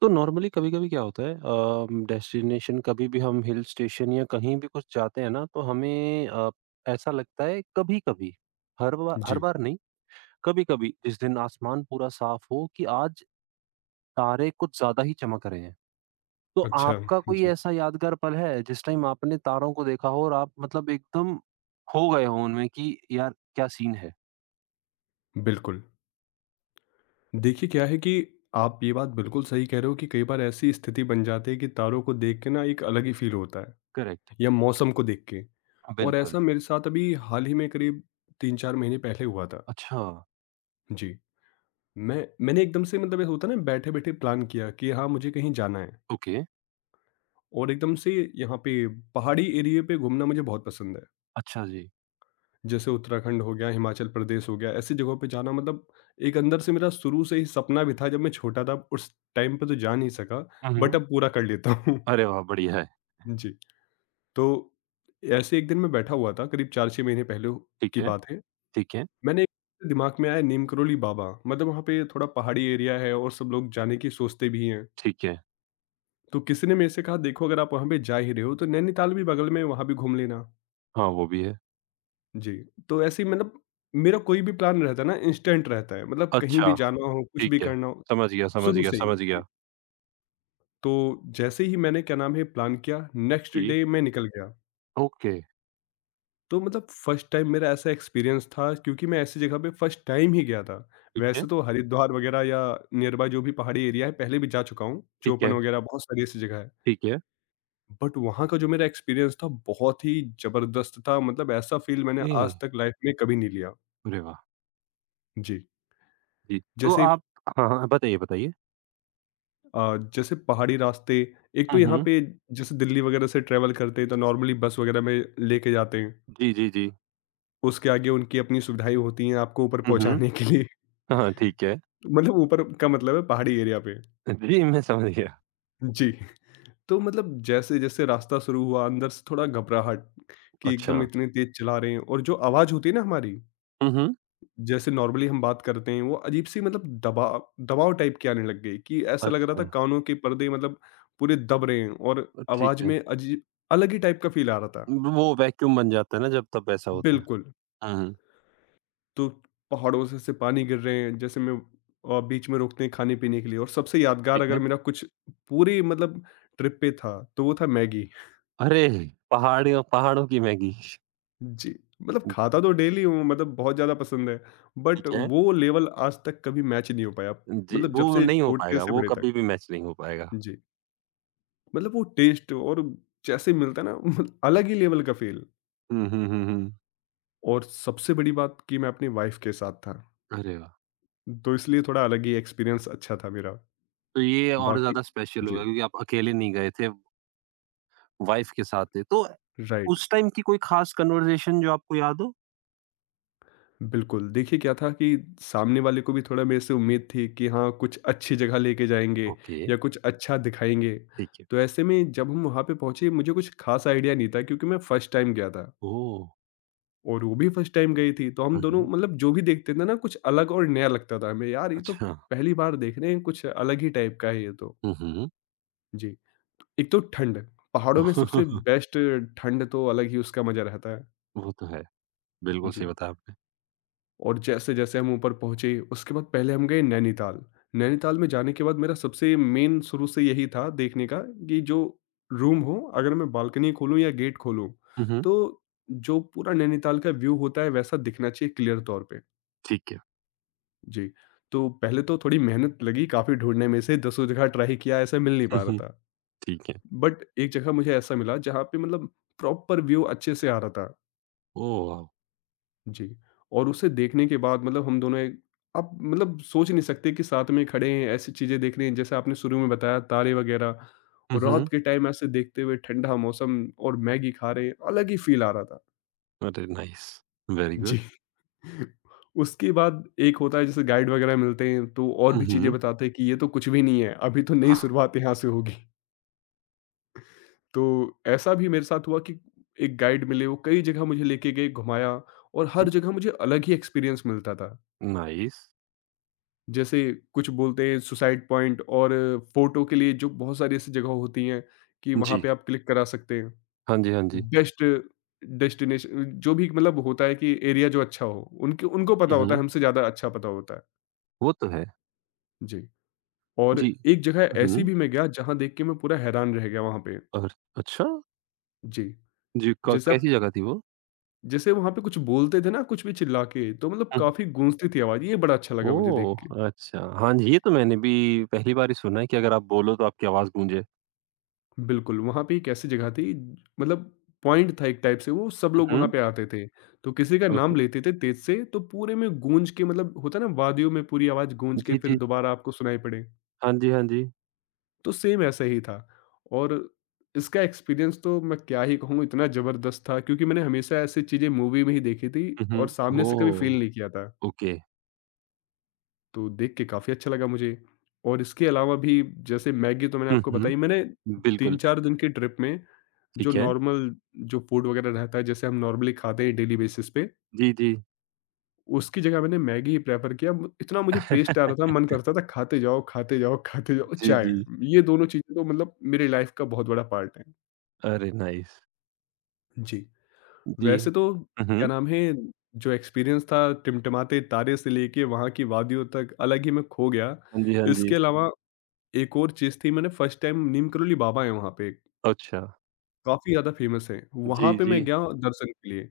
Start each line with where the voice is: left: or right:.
right: तो नॉर्मली कभी-कभी क्या होता है डेस्टिनेशन कभी भी हम हिल स्टेशन या कहीं भी कुछ जाते हैं ना तो हमें ऐसा लगता है कभी-कभी हर
left: जी,
right: बार नहीं कभी-कभी जिस दिन आसमान पूरा साफ हो कि आज तारे कुछ ज्यादा ही चमक रहे हैं। तो
left: अच्छा,
right: आपका कोई
left: जी,
right: ऐसा यादगार पल है जिस टाइम आपने तारों को देखा हो और आप मतलब एकदम खो गए हो उनमें कि यार क्या सीन है?
left: बिल्कुल। देखिए क्या है कि आप ये बात बिल्कुल सही कह रहे हो कि कई बार ऐसी स्थिति बन जाती है कि तारों को देख के ना एक अलग ही फ़ील होता है
right: करेक्ट।
left: या मौसम को देख के। और
right: बिल्कुल।
left: ऐसा मेरे साथ अभी हाल ही में करीब 3-4 महीने पहले हुआ था।
right: अच्छा,
left: जी, मैंने एकदम से मतलब ऐसा होता है ना बैठे-बैठे प्लान किया कि हाँ, मुझे कहीं जाना है
right: ओके।
left: और एकदम से यहाँ पे पहाड़ी एरिया पे घूमना मुझे बहुत पसंद है।
right: अच्छा जी।
left: जैसे उत्तराखंड हो गया, हिमाचल प्रदेश हो गया, ऐसी जगहों पे जाना मतलब एक अंदर से मेरा शुरू से ही सपना भी था। जब मैं छोटा था, उस टाइम पे तो जा नहीं सका,
right: हुँ,
left: बट
right: हुँ।
left: अब पूरा कर लेता हूँ।
right: अरे वाह! बढ़िया है।
left: जी, तो ऐसे एक दिन मैं बैठा हुआ था, करीब 4-6 महीने पहले की
right: ठीक है,
left: बात है।
right: ठीक है,
left: मैंने एक दिमाग में आया नीम करोली बाबा, मतलब वहाँ पे थोड़ा पहाड़ी एरिया है और सब लोग जाने की सोचते भी हैं।
right: ठीक है।
left: तो किसी ने मेरे से कहा देखो अगर आप वहाँ पे जा ही रहे हो तो नैनीताल भी बगल में है, वहाँ भी घूम लेना।
right: हाँ, वो भी है।
left: जी, तो ऐसे ही मतलब मेरा कोई भी प्लान रहता है ना इंस्टेंट रहता है, मतलब कहीं भी
right: अच्छा,
left: जाना हो, कुछ
right: ठीक
left: भी
right: है।
left: करना हो,
right: समझ गया, समझ
left: शुरू
right: गया,
left: से ही।
right: समझ गया।
left: जी, तो जैसे ही मैंने क्या नाम है प्लान किया, नेक्स्ट
right: जी,
left: डे मैं निकल गया।
right: ओके,
left: तो मतलब फर्स्ट टाइम मेरा ऐसा एक्सपीरियंस था क्योंकि मैं ऐसी जगह पे फर्स्ट टाइम ही गया था।
right: ठीक है,
left: वैसे तो हरिद्वार वगैरह या नियर बाय जो भी पहाड़ी एरिया है पहले भी जा चुका हूँ,
right: ठीक है,
left: चोपन वगैरह बहुत सारी ऐसी जगह है।
right: ठीक है।
left: बट वहाँ का जो मेरा एक्सपीरियंस था बहुत ही ज़बरदस्त था, मतलब ऐसा फ़ील मैंने
right: ए,
left: आज तक लाइफ़ में कभी नहीं लिया।
right: अरे वाह!
left: जी,
right: जी, तो
left: जैसे ही
right: आप हाँ, हाँ, बताइए, बताइए।
left: जैसे पहाड़ी रास्ते एक तो
right: हुँ,
left: यहाँ
right: हुँ।
left: पे जैसे दिल्ली वगैरह से ट्रैवल करते हैं तो नॉर्मली बस वगैरह में लेके जाते हैं।
right: जी, जी, जी।
left: उसके आगे उनकी अपनी सुविधाएँ होती हैं आपको ऊपर
right: हुँ, हुँ।
left: पहुँचाने के लिए।
right: हाँ, हाँ, ठीक है।
left: मतलब ऊपर का मतलब है पहाड़ी एरिया पे।
right: जी, मैं समझ गया।
left: जी, तो मतलब जैसे-जैसे रास्ता शुरू हुआ अंदर से थोड़ा घबराहट कि
right: अच्छा।
left: एकदम इतनी तेज़ चला रहे हैं और जो आवाज़ होती है ना हमारी
right: हुँ, हुँ।
left: जैसे नॉर्मली हम बात करते हैं वो अजीब-सी मतलब दबाव दबाव टाइप की आने लग गई कि ऐसा लग रहा
right: अच्छा,
left: था कानों के पर्दे मतलब पूरे दब रहे हैं और
right: अ, ठीक
left: आवाज़
right: है।
left: में अजीब अलग ही टाइप का फ़ील आ रहा था।
right: वो वैक्यूम बन जाता है ना जब तब वैसा होता है।
left: बिल्कुल,
right: हुँ, हुँ,
left: तो पहाड़ों से पानी गिर रहे हैं जैसे मैं बीच में रोकते हैं खाने-पीने के लिए। और सबसे यादगार
right: ठीक
left: अगर
right: है।
left: मेरा कुछ पूरी मतलब ट्रिप पे था तो वो था मैगी।
right: अरे! पहाड़ियों पहाड़ों की मैगी।
left: जी, मतलब खाता तो डेली हूँ मतलब बहुत ज़्यादा पसंद है बट
right: ठीक है।
left: वो लेवल आज तक कभी मैच नहीं हो पाया
right: जी,
left: मतलब जब
right: वो
left: से
right: नहीं हो
left: छोटे
right: पाएगा,
left: से
right: वो
left: बड़े तक।
right: कभी भी मैच नहीं हो पाएगा।
left: जी। मतलब वो टेस्ट और जैसे मिलता है ना मतलब अलग ही लेवल का फील।
right: हुँ, हुँ, हुँ, हुँ।
left: और सबसे बड़ी बात कि मैं अपनी वाइफ के साथ था
right: अरे वाह!
left: तो इसलिए थोड़ा अलग ही एक्सपीरियंस अच्छा था मेरा
right: तो ये और
left: बाकी।
right: ज़्यादा स्पेशल होगा
left: जी,
right: क्योंकि आप अकेले नहीं गए थे, वाइफ़ के साथ थे। तो
left: राइट,
right: उस टाइम की कोई ख़ास कन्वर्सेशन जो आपको याद हो?
left: बिल्कुल। देखिए क्या था कि सामने वाले को भी थोड़ा मेरे से उम्मीद थी कि हाँ कुछ अच्छी जगह लेके जाएंगे
right: ओके,
left: या कुछ अच्छा दिखाएंगे।
right: ठीक है।
left: तो ऐसे में जब हम वहाँ पे पहुँचे मुझे कुछ खास आइडिया नहीं था क्योंकि मैं फर्स्ट टाइम गया था
right: ओह!
left: और वो भी फर्स्ट टाइम गई थी, तो हम
right: हुँ,
left: दोनों
right: हुँ।
left: मतलब जो भी देखते थे ना कुछ अलग और नया लगता था हमें, यार ये तो
right: अच्छा।
left: पहली बार देख रहे हैं, कुछ अलग ही टाइप का है ये तो।
right: हुँ, हुँ।
left: जी, एक तो ठंड, पहाड़ों में सबसे बेस्ट ठंड तो अलग ही उसका मज़ा रहता है।
right: वो तो है। बिल्कुल सही
left: जी,
right: बताया आपने।
left: और जैसे-जैसे हम ऊपर पहुँचे, उसके बाद पहले हम गए नैनीताल। नैनीताल में जाने के बाद मेरा सबसे मेन शुरू से यही था देखने का कि जो रूम हो, अगर मैं बालकनी खोलूँ या गेट खोलूँ,
right: हुँ, हुँ।
left: तो जो पूरा नैनीताल का व्यू होता है वैसा दिखना चाहिए क्लियर तौर पे।
right: ठीक है।
left: जी, तो पहले तो थोड़ी मेहनत लगी काफ़ी ढूँढने में से, दसों जगह ट्राई किया ऐसा मिल नहीं
right: हुँ,
left: पा रहा
right: हुँ।
left: था।
right: ठीक है।
left: बट एक जगह मुझे ऐसा मिला जहाँ पे मतलब प्रॉपर व्यू अच्छे से आ रहा था।
right: Oh wow!
left: जी, और उसे देखने के बाद मतलब हम दोनों एक आप मतलब सोच नहीं सकते कि साथ में खड़े हैं, ऐसी चीज़ें देख रहे हैं जैसे आपने शुरू में बताया तारे वगैरह
right: हुँ,
left: और रात
right: हुँ।
left: के टाइम ऐसे देखते हुए ठंडा मौसम और मैगी खा रहे हैं, अलग ही फ़ील आ रहा था।
right: अरे नाइस! वेरी
left: जी।
right: गुड।
left: उसके बाद एक होता है जैसे गाइड वगैरह मिलते हैं तो और
right: हुँ,
left: भी चीज़ें
right: हुँ।
left: बताते हैं कि ये तो कुछ भी नहीं है, अभी तो नई
right: हाँ,
left: शुरुआत यहाँ से होगी। तो ऐसा भी मेरे साथ हुआ कि एक गाइड मिले, वो कई जगह मुझे लेके गए, घुमाया और
right: हुँ।
left: हर जगह मुझे अलग ही एक्सपीरियंस मिलता था।
right: नाइस।
left: जैसे कुछ बोलते हैं सुसाइड पॉइंट और फ़ोटो के लिए जो बहुत सारी ऐसी जगह होती हैं कि वहाँ
right: जी।
left: पे आप क्लिक करा सकते हैं।
right: हाँ जी, हाँ जी।
left: बेस्ट डेस्टिनेशन जो भी मतलब होता है कि एरिया जो अच्छा हो, उनके उनको
right: हुँ,
left: पता होता है,
right: हुँ।
left: हमसे ज़्यादा अच्छा पता होता है।
right: वो तो है।
left: जी। और
right: जी।
left: एक जगह
right: हुँ,
left: ऐसी
right: हुँ।
left: भी मैं गया जहाँ देख के मैं पूरा हैरान रह गया वहाँ पे।
right: और अच्छा!
left: जी,
right: जी, क
left: जैसे आप
right: कैसी जगह थी वो?
left: जैसे वहाँ पे कुछ बोलते थे ना कुछ भी चिल्ला के, तो मतलब काफ़ी गूँजती थी आवाज़, ये बड़ा अच्छा लगा मुझे देख
right: ओह!
left: के।
right: अच्छा, हाँ जी, ये तो मैंने भी पहली बार ही सुना है कि अगर आप बोलो तो आपकी आवाज़ गूँजे।
left: बिल्कुल, वहाँ पे एक ऐसी जगह थी मतलब पॉइंट था एक टाइप से वो, सब
right: हुँ,
left: लोग वहाँ
right: हुँ,
left: पे आते थे। तो किसी का
right: ओके।
left: नाम लेते थे तेज़ से, तो पूरे में गूँज के मतलब होता है ना वादियों में पूरी आवाज़ गूँज के
right: जी,
left: फिर
right: जी।
left: दोबारा आपको सुनाई पड़े।
right: हाँ जी, हाँ जी।
left: तो सेम ऐसा ही था और इसका एक्सपीरियंस तो मैं क्या ही कहूँ इतना ज़बरदस्त था क्योंकि मैंने हमेशा ऐसी चीज़ें मूवी में ही देखी थी
right: हुँ, हुँ।
left: और सामने से कभी
right: ओह!
left: फील नहीं किया था
right: ओके।
left: तो देख के काफ़ी अच्छा लगा मुझे। और इसके अलावा भी जैसे मैगी तो मैंने
right: हुँ,
left: आपको
right: हुँ,
left: बताई मैंने तीन
right: बिल्कुल,
left: चार दिन की ट्रिप में जो
right: ठीक है।
left: नॉर्मल जो फूड वगैरह रहता है जैसे हम नॉर्मली खाते हैं डेली बेसिस पे
right: जी, जी।
left: उसकी जगह मैंने मैगी ही प्रेफर किया इतना मुझे टेस्ट आ रहा था मन करता था खाते जाओ खाते जाओ खाते जाओ
right: जी,
left: चाय
right: जी।
left: ये दोनों चीज़ें तो मतलब मेरी लाइफ का बहुत बड़ा पार्ट है।
right: अरे नाइस!
left: जी,
right: जी।
left: वैसे तो
right: हुँ,
left: क्या
right: हुँ।
left: नाम है, जो एक्सपीरियंस था टिमटिमाते तारे से लेके वहाँ की वादियों तक अलग ही मैं खो गया।
right: हाँ जी, हाँ जी।
left: इसके अलावा एक और चीज़ थी मैंने फर्स्ट टाइम नीम करोली बाबा हैं वहाँ पे,
right: अच्छा।
left: काफ़ी ज़्यादा फेमस हैं। वहाँ
right: जी,
left: पे मैं
right: जी।
left: गया दर्शन के लिए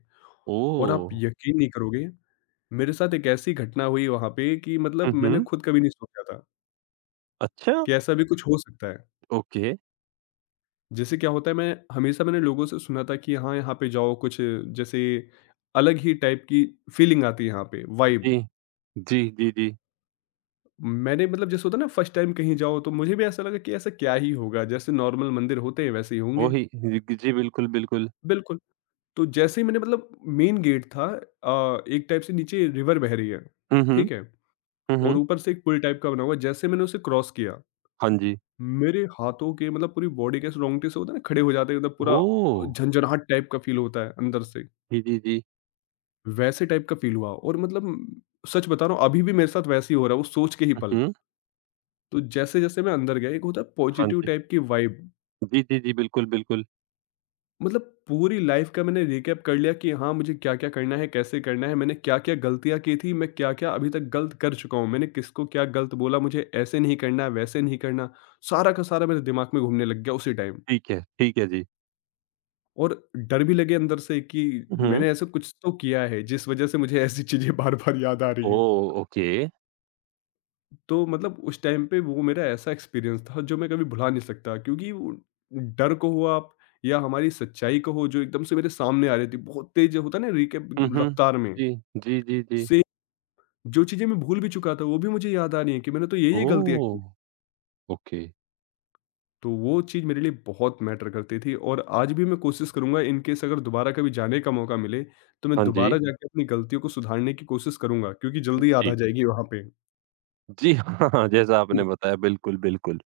left: और आप
right: ओह!
left: यकीन नहीं करोगे, मेरे साथ एक ऐसी घटना हुई वहाँ पे कि
right: हुँ,
left: मतलब मैंने
right: हुँ।
left: खुद कभी नहीं सोचा था
right: अच्छा!
left: कि ऐसा भी कुछ हो सकता है।
right: ओके।
left: जैसे क्या होता है मैं हमेशा मैंने लोगों से सुना था कि हाँ, यहाँ पे जाओ कुछ जैसे अलग ही टाइप की फीलिंग आती है यहाँ पे,
right: जी।
left: वाइब।
right: जी, जी, जी।
left: मैंने मतलब जैसे होता है ना फर्स्ट टाइम कहीं जाओ तो मुझे भी ऐसा लगा कि ऐसा क्या ही होगा जैसे नॉर्मल मंदिर होते हैं वैसे ही होंगे।
right: वही जी, जी, बिल्कुल, बिल्कुल।
left: बिल्कुल, तो जैसे ही मैंने मतलब मेन गेट था एक टाइप से नीचे रिवर बह रही है,
right: हुँ, हुँ।
left: ठीक है,
right: हुँ,
left: और
right: हुँ।
left: ऊपर से एक पुल टाइप का बना हुआ है। जैसे मैंने उसे क्रॉस किया
right: हाँ जी।
left: मेरे हाथों के मतलब पूरी बॉडी के रोंगटे से होता है ना खड़े हो जाते हैं मतलब पूरा
right: ओह!
left: झंझनाहट टाइप का फील होता है अंदर से
right: जी, जी, जी।
left: वैसे टाइप का फील हुआ। और मतलब सच बता रहा हूँ अभी भी मेरे साथ वैसे ही हो रहा है वो सोच के ही
right: हुँ,
left: पल।
right: हुँ।
left: तो जैसे जैसे मैं अंदर गया एक होता है
right: हाँ
left: पॉजिटिव
right: जी।
left: टाइप की वाइब,
right: जी, जी, जी, बिल्कुल, बिल्कुल।
left: मतलब पूरी लाइफ का मैंने रिकैप कर लिया कि हाँ मुझे क्या क्या करना है कैसे करना है मैंने क्या क्या गलतियाँ की थी मैं क्या क्या अभी तक गलत कर चुका हूँ मैंने किसको क्या गलत बोला मुझे ऐसे नहीं करना है, वैसे नहीं करना। सारा का सारा मेरे दिमाग में घूमने लग गया उसी टाइम।
right: ठीक है जी।
left: और डर भी लगे अंदर से कि
right: हुँ।
left: मैंने ऐसा कुछ तो किया है जिस वजह से मुझे ऐसी चीजें बार बार याद आ रही हैं।
right: ओह! ओके।
left: तो मतलब उस टाइम पे वो मेरा ऐसा एक्सपीरियंस था जो मैं कभी भुला नहीं सकता क्योंकि वो डर को हो आप या हमारी सच्चाई को हो जो एकदम से मेरे सामने आ रही थी बहुत तेज होता है ना रीके
right: हुँ,
left: एकदम
right: हुँ।
left: रफ्तार में
right: जी, जी, जी, जी।
left: से जो चीजें मैं भूल भी चुका था वो भी मुझे याद आ रही है कि मैंने तो ये गलतियां
right: ओह!
left: की।
right: ओके।
left: तो वो चीज मेरे लिए बहुत मैटर करती थी और आज भी मैं कोशिश करूंगा इन केस अगर दोबारा कभी जाने का मौका मिले तो मैं
right: हाँ जी।
left: दोबारा जाके अपनी गलतियों को सुधारने की कोशिश करूंगा क्योंकि जल्दी याद
right: जी।
left: आ जाएगी वहां पे।
right: जी, हाँ, हाँ, जैसा आपने बताया बिल्कुल, बिल्कुल।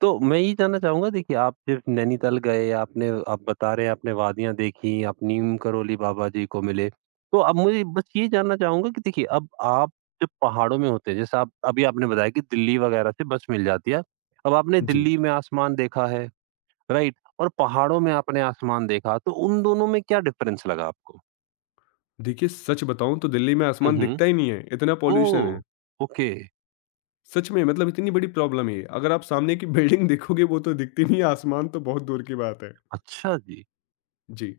right: तो मैं ये जानना चाहूँगा देखिए आप जब नैनीताल गए आपने आप बता रहे हैं आपने वादियाँ देखी, आप नीम करोली बाबा जी को मिले। तो अब मुझे बस ये जानना चाहूँगा कि देखिए अब आप जब पहाड़ों में होते हैं जैसे आप अभी आपने बताया कि दिल्ली वग़ैरह से बस मिल जाती है। अब आपने
left: जी,
right: दिल्ली में आसमान देखा है, राइट? और पहाड़ों में आपने आसमान देखा तो उन दोनों में क्या डिफ़रेंस लगा आपको?
left: देखिए, सच बताऊँ तो दिल्ली में
right: हुँ,
left: आसमान
right: हुँ।
left: दिखता ही नहीं है, इतना पॉल्यूशन है।
right: ओह! ओके।
left: सच में मतलब इतनी बड़ी प्रॉब्लम है ये। अगर आप सामने की बिल्डिंग देखोगे वो तो दिखती नहीं है, आसमान तो बहुत दूर की बात है।
right: अच्छा जी।
left: जी।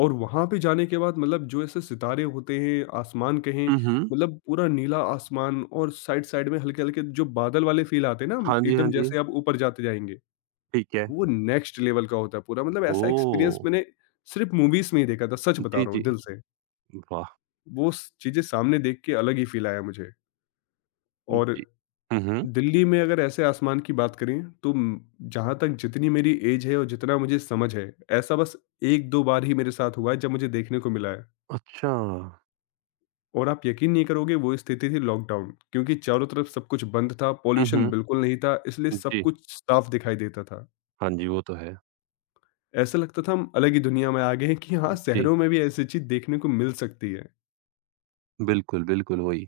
left: और वहाँ पे जाने के बाद मतलब जो ऐसे सितारे होते हैं, आसमान कहें
right: हुँ, हुँ।
left: मतलब पूरा नीला आसमान और साइड-साइड में हल्के-हल्के जो बादल वाले फ़ील आते हैं ना,
right: हाँ जी, हाँ
left: एकदम
right: जी।
left: जैसे आप ऊपर जाते जाएँगे,
right: ठीक है।
left: वो नेक्स्ट लेवल का होता है पूरा। मतलब ऐसा
right: ओह!
left: एक्सपीरियंस मैंने सिर्फ़ मूवीज़ में ही देखा था, सच बता
right: जी,
left: रहा
right: जी।
left: हूँ दिल से।
right: वाह!
left: वो स चीज़ें सामने देख के अलग ही फ़ील आया मुझे। और
right: जी। हुँ, हुँ।
left: दिल्ली में अगर ऐसे आसमान की बात करें तो जहाँ तक जितनी मेरी एज है और जितना मुझे समझ है, ऐसा बस एक दो बार ही मेरे साथ हुआ है जब मुझे देखने को मिला है।
right: अच्छा।
left: और आप यकीन नहीं करोगे, वो स्थिति थी लॉकडाउन, क्योंकि चारों तरफ सब कुछ बंद था,
right: हुँ,
left: पॉल्यूशन
right: हुँ।
left: बिल्कुल नहीं था, इसलिए सब
right: जी।
left: कुछ साफ दिखाई देता था।
right: हाँ जी, वो तो है।
left: ऐसा लगता था हम अलग ही दुनिया में आ गए हैं कि हाँ,
right: जी,
left: शहरों में भी ऐसी चीज देखने को मिल सकती है।
right: बिल्कुल, बिल्कुल वही।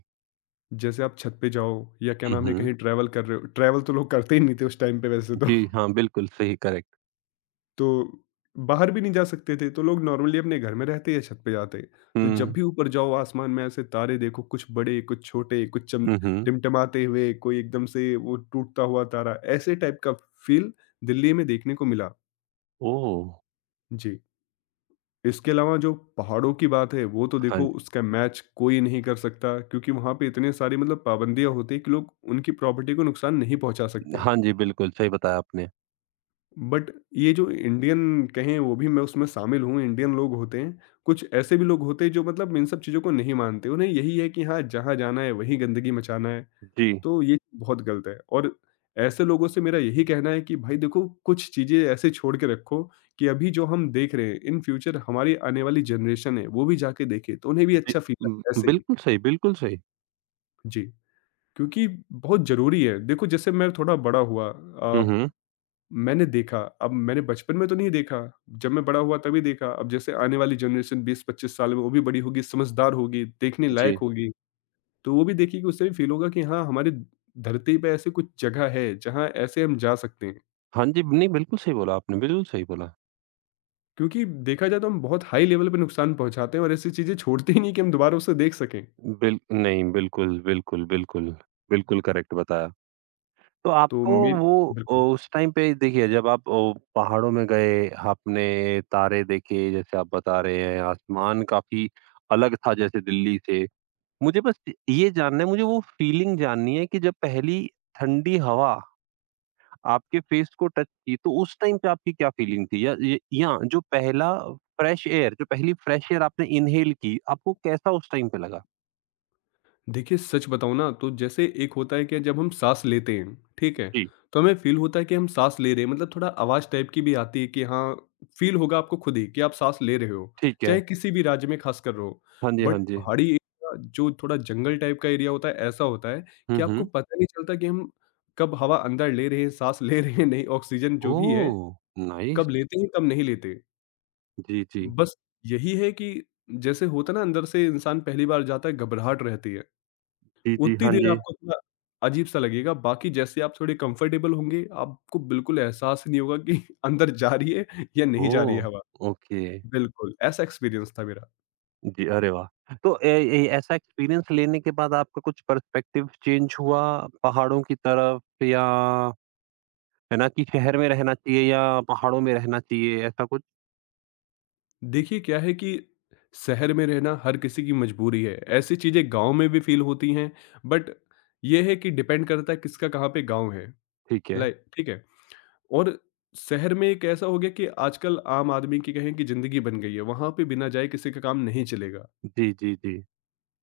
left: जैसे आप छत पे जाओ या क्या
right: हुँ,
left: नाम है,
right: हुँ।
left: कहीं ट्रैवल कर रहे हो, ट्रैवल तो लोग करते ही नहीं थे उस टाइम पे वैसे तो
right: जी, हाँ, बिल्कुल सही करेक्ट।
left: तो बाहर भी नहीं जा सकते थे, तो लोग नॉर्मली अपने घर में रहते या छत पे जाते। तो जब
right: हुँ,
left: भी ऊपर जाओ आसमान में ऐसे तारे देखो, कुछ बड़े, कुछ छोटे, कुछ चम
right: हुँ, हुँ।
left: टिमटिमाते हुए, कोई एकदम से वो टूटता हुआ तारा, ऐसे टाइप का फ़ील दिल्ली में देखने को मिला।
right: ओह!
left: जी। इसके अलावा जो पहाड़ों की बात है, वो तो
right: हाँ,
left: देखो उसका मैच कोई नहीं कर सकता, क्योंकि वहाँ पे इतने सारे मतलब पाबंदियाँ होती हैं कि लोग उनकी प्रॉपर्टी को नुकसान नहीं पहुँचा सकते।
right: हाँ जी, बिल्कुल सही बताया आपने।
left: बट ये जो इंडियन कहें, वो भी मैं उसमें शामिल हूँ, इंडियन लोग होते हैं, कुछ ऐसे भी लोग होते हैं जो मतलब इन सब चीज़ों को नहीं मानते। उन्हें यही है कि हाँ, जहाँ जाना है वहीं गंदगी मचाना है,
right: जी,
left: तो ये बहुत गलत है। और ऐसे लोगों से मेरा यही कहना है कि भाई देखो, कुछ चीज़ें ऐसे छोड़ के रखो कि अभी जो हम देख रहे हैं, इन फ्यूचर हमारी आने वाली जनरेशन है, वो भी जाके देखे तो उन्हें भी
right: जी,
left: अच्छा फील आए ऐसे ही।
right: बिल्कुल सही, बिल्कुल सही।
left: जी, क्योंकि बहुत ज़रूरी है। देखो, जैसे मैं थोड़ा बड़ा हुआ
right: हुँ, हुँ।
left: मैंने देखा, अब मैंने बचपन में तो नहीं देखा, जब मैं बड़ा हुआ तभी देखा। अब जैसे आने वाली जनरेशन 20-25 साल में वो भी बड़ी होगी, समझदार होगी, देखने
right: जी।
left: लायक होगी, तो वो भी देखेगी, उससे भी फ़ील होगा कि हाँ, हमारी धरती पे ऐसी कुछ जगह है, जहाँ ऐसे हम जा सकते हैं।
right: हाँ जी, नहीं बिल्कुल सही बोला आपने, बिल्कुल सही बोला।
left: क्योंकि देखा जाए तो हम बहुत हाई लेवल पे नुकसान पहुँचाते हैं और ऐसी चीज़ें छोड़ते ही नहीं कि हम दोबारा उसे देख सकें।
right: बिल नहीं, बिल्कुल, बिल्कुल, बिल्कुल, बिल्कुल करेक्ट बताया। तो
left: तो
right: आपको
left: मेरी
right: वो
left: बिल्कुल।
right: उस टाइम पे देखिए जब आप पहाड़ों में गए, आपने तारे देखे जैसे आप बता रहे हैं, आसमान काफ़ी अलग था जैसे दिल्ली से। मुझे बस ये जानना है मुझे वो फ़ीलिंग जाननी है कि जब पहली ठंडी हवा आपके फ़ेस को टच की तो उस टाइम पे आपकी क्या फ़ीलिंग थी? या जो पहला फ्रेश एयर जो पहली फ्रेश एयर आपने इन्हेल की, आपको कैसा उस टाइम पे लगा?
left: देखिए, सच बताऊँ ना तो जैसे एक होता है कि जब हम सांस लेते हैं, ठीक है?
right: जी,
left: तो हमें फ़ील होता है कि हम सांस ले रहे हैं, मतलब थोड़ा आवाज़ टाइप की भी आती है कि हाँ, फ़ील होगा आपको खुद ही कि आप सांस ले रहे हो,
right: ठीक है।
left: चाहे किसी भी राज्य में खासकर रहो।
right: हाँ जी, हाँ
left: बट
right: जी।
left: पहाड़ी एरिया, जो थोड़ा जंगल टाइप का एरिया होता है, ऐसा होता है
right: हुँ,
left: कि आपको
right: हुँ।
left: पता नहीं चलता कि हम कब हवा अंदर ले रहे हैं, सांस ले रहे हैं नहीं, ऑक्सीजन जो भी है,
right: ओह! नाइस।
left: कब लेते हैं, कब नहीं लेते।
right: जी, जी।
left: बस यही है कि जैसे होता है ना, अंदर से इंसान पहली बार जाता है, घबराहट रहती है।
right: जी, जी।
left: उतनी
right: हाँ
left: देर
right: जी।
left: आपको थोड़ा अजीब-सा लगेगा, बाकी जैसे आप थोड़े कंफर्टेबल होंगे, आपको बिल्कुल एहसास ही नहीं होगा कि अंदर जा रही है या नहीं जा
right: ओह!
left: रही है हवा।
right: ओके।
left: बिल्कुल, ऐसा एक्सपीरियंस था मेरा।
right: जी, अरे वाह! तो ए ए ऐसा एक्सपीरियंस लेने के बाद आपका कुछ पर्सपेक्टिव चेंज हुआ पहाड़ों की तरफ या है ना कि शहर में रहना चाहिए या पहाड़ों में रहना चाहिए ऐसा कुछ?
left: देखिए, क्या है कि शहर में रहना हर किसी की मजबूरी है, ऐसी चीज़ें गाँव में भी फ़ील होती हैं, बट ये है कि डिपेंड करता है किसका कहाँ पे गाँव है,
right: ठीक है।
left: लाइक, ठीक है? और शहर में एक ऐसा हो गया कि आजकल आम आदमी की कहें कि ज़िंदगी बन गई है, वहाँ पे बिना जाए किसी का काम नहीं चलेगा।
right: जी, जी, जी।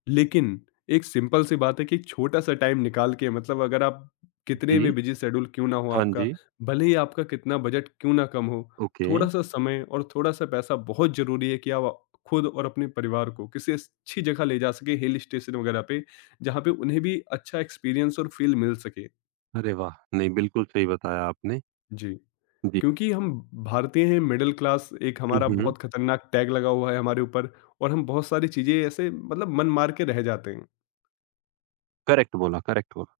left: लेकिन एक सिंपल सी बात है कि एक छोटा-सा टाइम निकाल के, मतलब अगर आप, कितने भी
right: जी।
left: बिज़ी शेड्यूल क्यों ना हो
right: हाँ
left: आपका,
right: जी।
left: भले ही आपका कितना बजट क्यों ना कम हो,
right: ओके।
left: थोड़ा-सा समय और थोड़ा-सा पैसा बहुत ज़रूरी है कि आप खुद और अपने परिवार को किसी अच्छी जगह ले जा सकें, हिल स्टेशन वगैरह पे, जहाँ पे उन्हें भी अच्छा एक्सपीरियंस और फ़ील मिल सके।
right: अरे वाह! नहीं बिल्कुल सही बताया आपने।
left: जी,
right: जी।
left: क्योंकि हम भारतीय हैं, मिडल क्लास एक
right: हुँ,
left: हमारा
right: हुँ।
left: बहुत खतरनाक टैग लगा हुआ है हमारे ऊपर, और हम बहुत सारी चीज़ें ऐसे मतलब मन मार के रह जाते हैं।
right: करेक्ट बोला, करेक्ट बोला।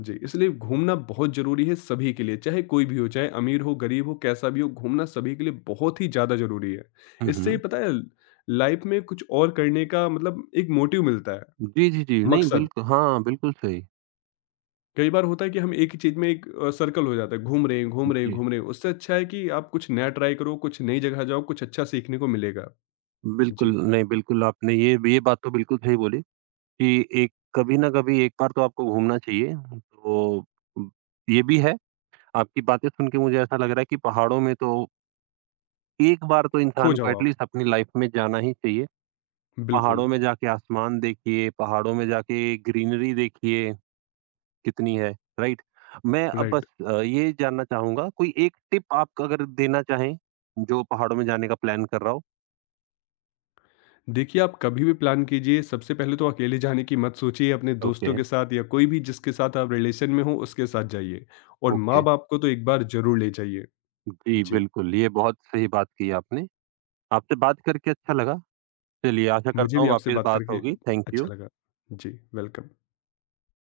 left: जी, इसलिए घूमना बहुत ज़रूरी है सभी के लिए, चाहे कोई भी हो, चाहे अमीर हो, गरीब हो, कैसा भी हो, घूमना सभी के लिए बहुत ही ज़्यादा ज़रूरी है।
right: हुँ,
left: इससे ये
right: हुँ।
left: पता है, लाइफ में कुछ और करने का मतलब एक मोटिव मिलता है,
right: जी, जी, जी। नहीं
left: मकसद।
right: बिल्क हाँ, बिल्कुल सही।
left: कई बार होता है कि हम एक ही चीज़ में, एक सर्कल हो जाता है, घूम रहे हैं, घूम रहे हैं,
right: जी।
left: घूम रहे हैं। उससे अच्छा है कि आप कुछ नया ट्राई करो, कुछ नई जगह जाओ, कुछ अच्छा सीखने को मिलेगा।
right: बिल्कुल,
left: जी,
right: नहीं बिल्कुल आपने ये बात तो बिल्कुल सही बोली। कि एक कभी ना कभी एक बार तो आपको घूमना चाहिए। तो उम, ये भी है, आपकी बातें सुन के मुझे ऐसा लग रहा है कि पहाड़ों में तो एक बार तो
left: खो
right: इंसान को
left: जाओ आप।
right: एटलीस्ट अपनी लाइफ़ में जाना ही चाहिए। पहाड़ों
left: बिल्कुल,
right: में जाके आसमान देखिए, पहाड़ों में जाके ग्रीनरी देखिए कितनी है, राइट? मैं अब बस
left: राइट।
right: अ, ये जानना चाहूँगा कोई एक टिप आप अगर देना चाहें, जो पहाड़ों में जाने का प्लान कर रहा हो?
left: देखिए, आप कभी भी प्लान कीजिए, सबसे पहले तो अकेले जाने की मत सोचिए, अपने
right: ओके,
left: दोस्तों के साथ या कोई भी जिसके साथ आप रिलेशन में हो, उसके साथ जाइए और
right: ओके।
left: माँ-बाप को तो एक बार ज़रूर ले जाइए।
right: जी,
left: जी,
right: बिल्कुल, ये बहुत सही बात की आपने। आपसे बात करके अच्छा लगा। चलिए, आशा
left: मुझे
right: करता
left: भी
right: हूँ
left: आपसे
right: वापस
left: बात
right: बात
left: करके
right: होगी। Thank you.
left: अच्छा लगा। जी, वेलकम।